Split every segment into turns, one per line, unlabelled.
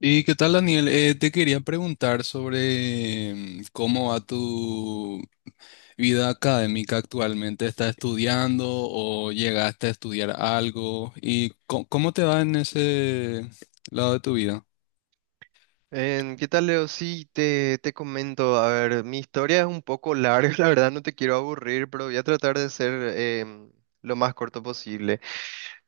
¿Y qué tal, Daniel? Te quería preguntar sobre cómo va tu vida académica actualmente. ¿Estás estudiando o llegaste a estudiar algo? ¿Y cómo te va en ese lado de tu vida?
¿Qué tal, Leo? Sí, te comento. A ver, mi historia es un poco larga, la verdad no te quiero aburrir, pero voy a tratar de ser lo más corto posible.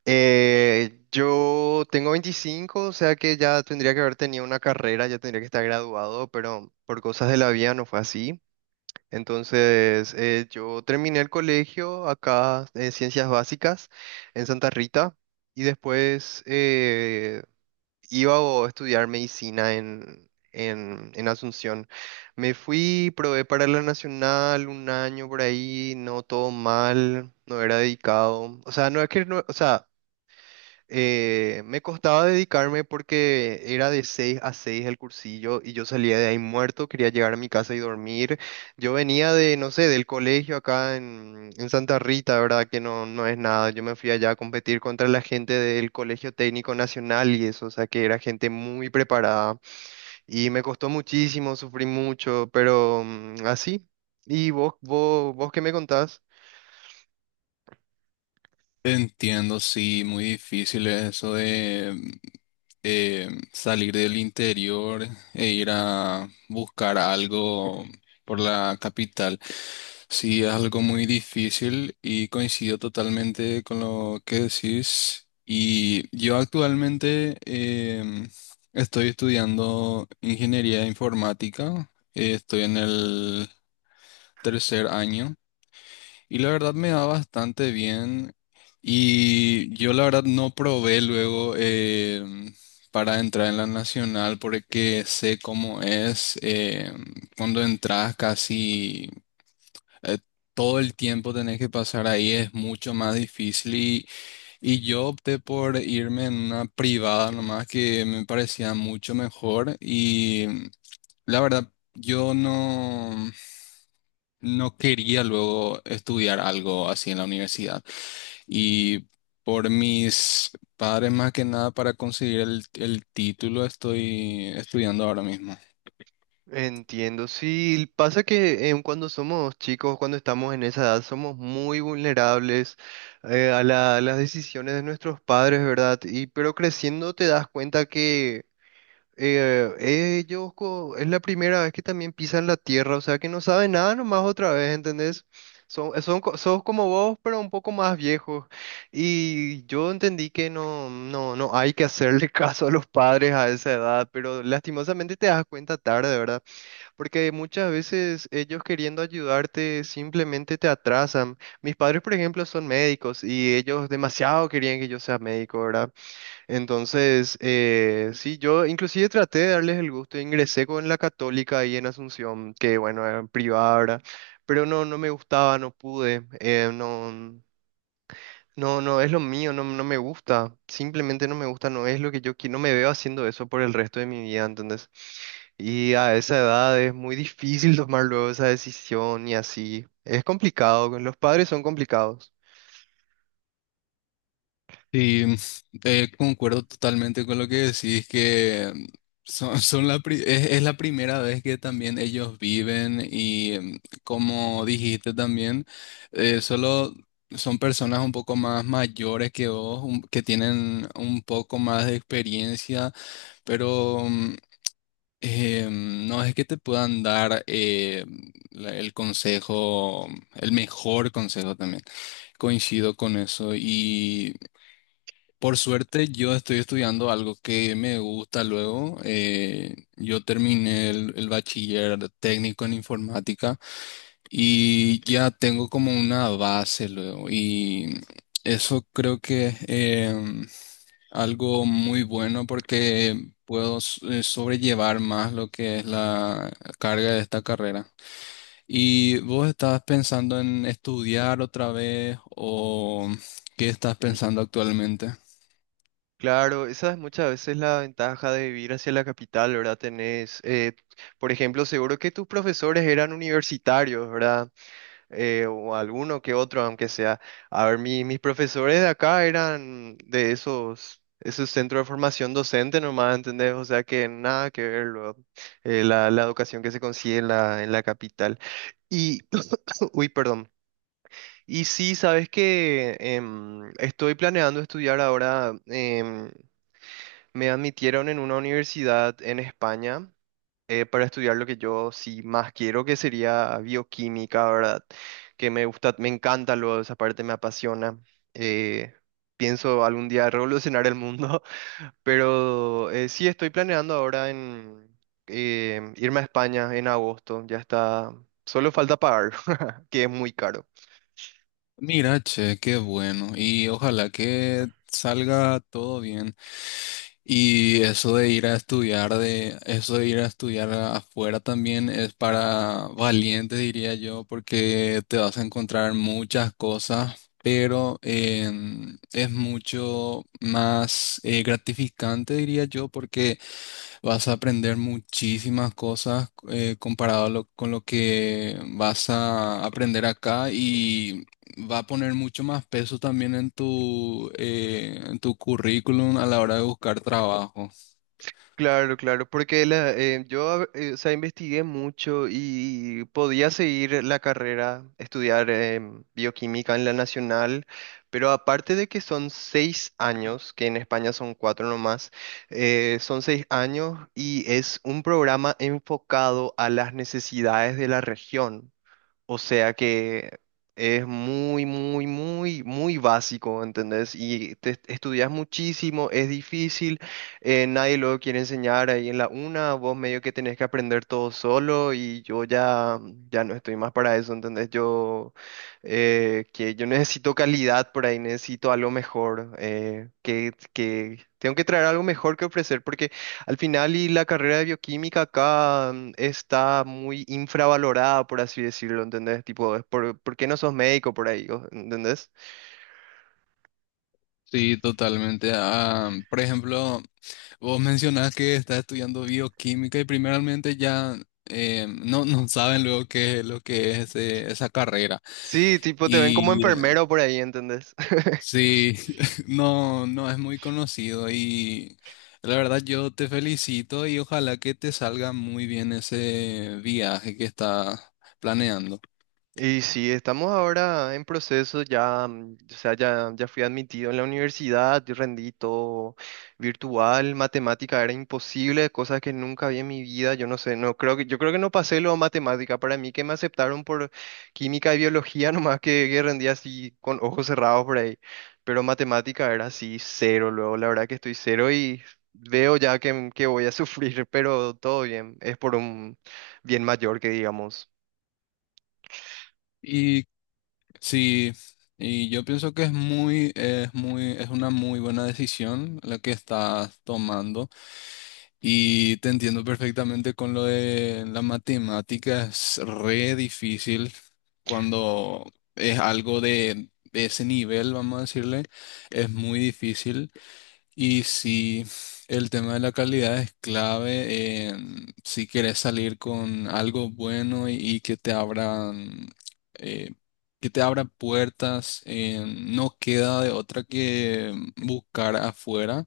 Yo tengo 25, o sea que ya tendría que haber tenido una carrera, ya tendría que estar graduado, pero por cosas de la vida no fue así. Entonces, yo terminé el colegio acá en Ciencias Básicas en Santa Rita y después, iba a estudiar medicina en Asunción. Me fui, probé para la Nacional un año por ahí, no todo mal, no era dedicado. O sea, no es que no, o sea, me costaba dedicarme porque era de 6 a 6 el cursillo y yo salía de ahí muerto, quería llegar a mi casa y dormir. Yo venía de, no sé, del colegio acá en Santa Rita, ¿verdad? Que no, no es nada. Yo me fui allá a competir contra la gente del Colegio Técnico Nacional y eso, o sea, que era gente muy preparada y me costó muchísimo, sufrí mucho, pero así. ¿Y vos qué me contás?
Entiendo, sí, muy difícil es eso de salir del interior e ir a buscar algo por la capital. Sí, es algo muy difícil y coincido totalmente con lo que decís. Y yo actualmente em, estoy estudiando ingeniería informática, estoy en el tercer año. Y la verdad me da bastante bien. Y yo la verdad no probé luego para entrar en la nacional porque sé cómo es cuando entras casi eh, todo el tiempo tenés que pasar ahí, es mucho más difícil. Y yo opté por irme en una privada nomás que me parecía mucho mejor. Y la verdad yo no, no quería luego estudiar algo así en la universidad. Y por mis padres, más que nada, para conseguir el título, estoy estudiando ahora mismo.
Entiendo, sí, pasa que cuando somos chicos, cuando estamos en esa edad, somos muy vulnerables, a las decisiones de nuestros padres, ¿verdad? Y pero creciendo te das cuenta que eh, es la primera vez que también pisan la tierra, o sea que no saben nada nomás otra vez, ¿entendés? Sos como vos, pero un poco más viejos. Y yo entendí que no, no, no hay que hacerle caso a los padres a esa edad, pero lastimosamente te das cuenta tarde, ¿verdad? Porque muchas veces ellos queriendo ayudarte simplemente te atrasan. Mis padres, por ejemplo, son médicos y ellos demasiado querían que yo sea médico, ¿verdad? Entonces, sí, yo inclusive traté de darles el gusto. Ingresé con la Católica ahí en Asunción, que bueno, era privada, ¿verdad? Pero no, no me gustaba, no pude. No, no, no es lo mío, no, no me gusta. Simplemente no me gusta, no es lo que yo quiero. No me veo haciendo eso por el resto de mi vida, ¿entendés? Y a esa edad es muy difícil tomar luego esa decisión y así. Es complicado, con los padres son complicados.
Y concuerdo totalmente con lo que decís, que son, son la pri- es la primera vez que también ellos viven y como dijiste también, solo son personas un poco más mayores que vos, que tienen un poco más de experiencia, pero no es que te puedan dar el consejo, el mejor consejo también. Coincido con eso. Y por suerte yo estoy estudiando algo que me gusta luego. Yo terminé el bachiller técnico en informática y ya tengo como una base luego. Y eso creo que algo muy bueno porque puedo sobrellevar más lo que es la carga de esta carrera. ¿Y vos estás pensando en estudiar otra vez o qué estás pensando actualmente?
Claro, esa es muchas veces la ventaja de vivir hacia la capital, ¿verdad? Tenés, por ejemplo, seguro que tus profesores eran universitarios, ¿verdad? O alguno que otro, aunque sea. A ver, mis profesores de acá eran de esos, esos centros de formación docente nomás, ¿entendés? O sea que nada que ver luego, la educación que se consigue en la capital. Y, uy, perdón. Y sí, sabes que estoy planeando estudiar ahora, me admitieron en una universidad en España para estudiar lo que yo sí más quiero, que sería bioquímica, ¿verdad? Que me gusta, me encanta luego esa parte me apasiona. Eh, Pienso algún día revolucionar el mundo, pero sí estoy planeando ahora en irme a España en agosto, ya está, solo falta pagar, que es muy caro.
Mira, che, qué bueno. Y ojalá que salga todo bien. Y eso de ir a estudiar eso de ir a estudiar afuera también es para valientes, diría yo, porque te vas a encontrar muchas cosas, pero es mucho más gratificante, diría yo, porque vas a aprender muchísimas cosas comparado a con lo que vas a aprender acá y va a poner mucho más peso también en en tu currículum a la hora de buscar trabajo.
Claro, claro, porque yo, o sea, investigué mucho y podía seguir la carrera, estudiar bioquímica en la nacional, pero aparte de que son 6 años, que en España son cuatro nomás, son 6 años y es un programa enfocado a las necesidades de la región. O sea que es muy, muy, muy, muy básico, ¿entendés? Y te estudias muchísimo, es difícil, nadie lo quiere enseñar ahí en la una, vos medio que tenés que aprender todo solo y yo ya, ya no estoy más para eso, ¿entendés? Que yo necesito calidad por ahí, necesito algo mejor, que tengo que traer algo mejor que ofrecer al final, y la carrera de bioquímica acá está muy infravalorada, por así decirlo, ¿entendés? Tipo, ¿por qué no sos médico por ahí? ¿Entendés?
Sí, totalmente. Ah, por ejemplo, vos mencionás que estás estudiando bioquímica y primeramente ya no, no saben luego qué es lo que es esa carrera.
Sí, tipo, te ven como
Y
enfermero por ahí, ¿entendés?
sí, no, no es muy conocido y la verdad yo te felicito y ojalá que te salga muy bien ese viaje que estás planeando.
Y sí, estamos ahora en proceso, ya, o sea, ya fui admitido en la universidad, yo rendí todo virtual, matemática era imposible, cosas que nunca vi en mi vida, yo no sé, no creo que, yo creo que no pasé lo de matemática, para mí que me aceptaron por química y biología, nomás que rendí así con ojos cerrados por ahí, pero matemática era así cero, luego la verdad que estoy cero y veo ya que voy a sufrir, pero todo bien, es por un bien mayor que digamos.
Y sí, y yo pienso que es muy, es una muy buena decisión la que estás tomando. Y te entiendo perfectamente con lo de la matemática, es re difícil cuando es algo de ese nivel, vamos a decirle, es muy difícil. Y si el tema de la calidad es clave, en si quieres salir con algo bueno y que te abran, eh, que te abra puertas, en- no queda de otra que buscar afuera.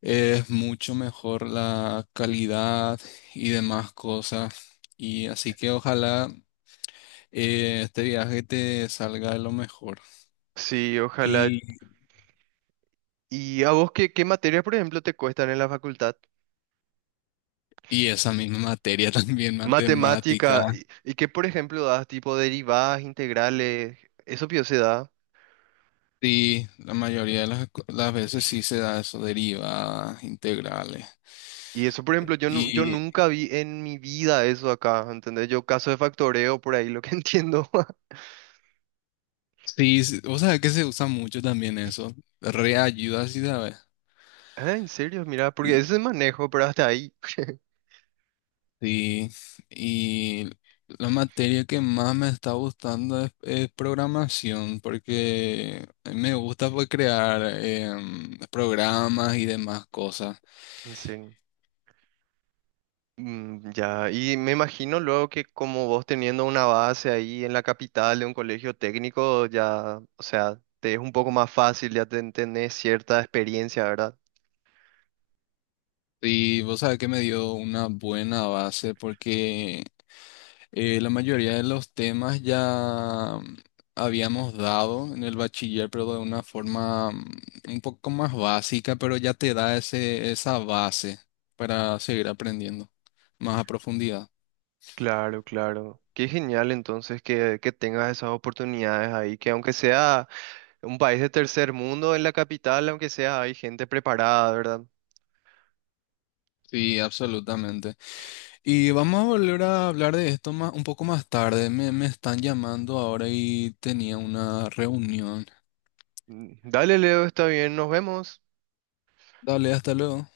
Es mucho mejor la calidad y demás cosas. Y así que ojalá este viaje te salga de lo mejor.
Sí, ojalá.
Y,
¿Y a vos qué, qué materias, por ejemplo, te cuestan en la facultad?
y esa misma materia también, matemática.
Matemática, y qué, por ejemplo, das tipo derivadas, integrales, eso pio se da.
Sí, la mayoría de las veces sí se da eso, derivadas, integrales.
Y eso, por ejemplo, yo
Y
nunca vi en mi vida eso acá, ¿entendés? Yo caso de factoreo, por ahí lo que entiendo.
sí, o sea que se usa mucho también eso. Reayuda, sí sabes.
Ah, en serio, mira, porque ese manejo, pero hasta ahí.
Sí, y la materia que más me está gustando es programación, porque me gusta pues, crear programas y demás cosas.
En serio. Mm, ya, y me imagino luego que como vos teniendo una base ahí en la capital de un colegio técnico, ya, o sea, te es un poco más fácil, ya tenés cierta experiencia, ¿verdad?
Y vos sabés que me dio una buena base, porque la mayoría de los temas ya habíamos dado en el bachiller, pero de una forma un poco más básica, pero ya te da esa base para seguir aprendiendo más a profundidad.
Claro, claro. Qué genial entonces que tengas esas oportunidades ahí, que aunque sea un país de tercer mundo en la capital, aunque sea, hay gente preparada, ¿verdad?
Sí, absolutamente. Y vamos a volver a hablar de esto más, un poco más tarde. Me están llamando ahora y tenía una reunión.
Mm, dale, Leo, está bien, nos vemos.
Dale, hasta luego.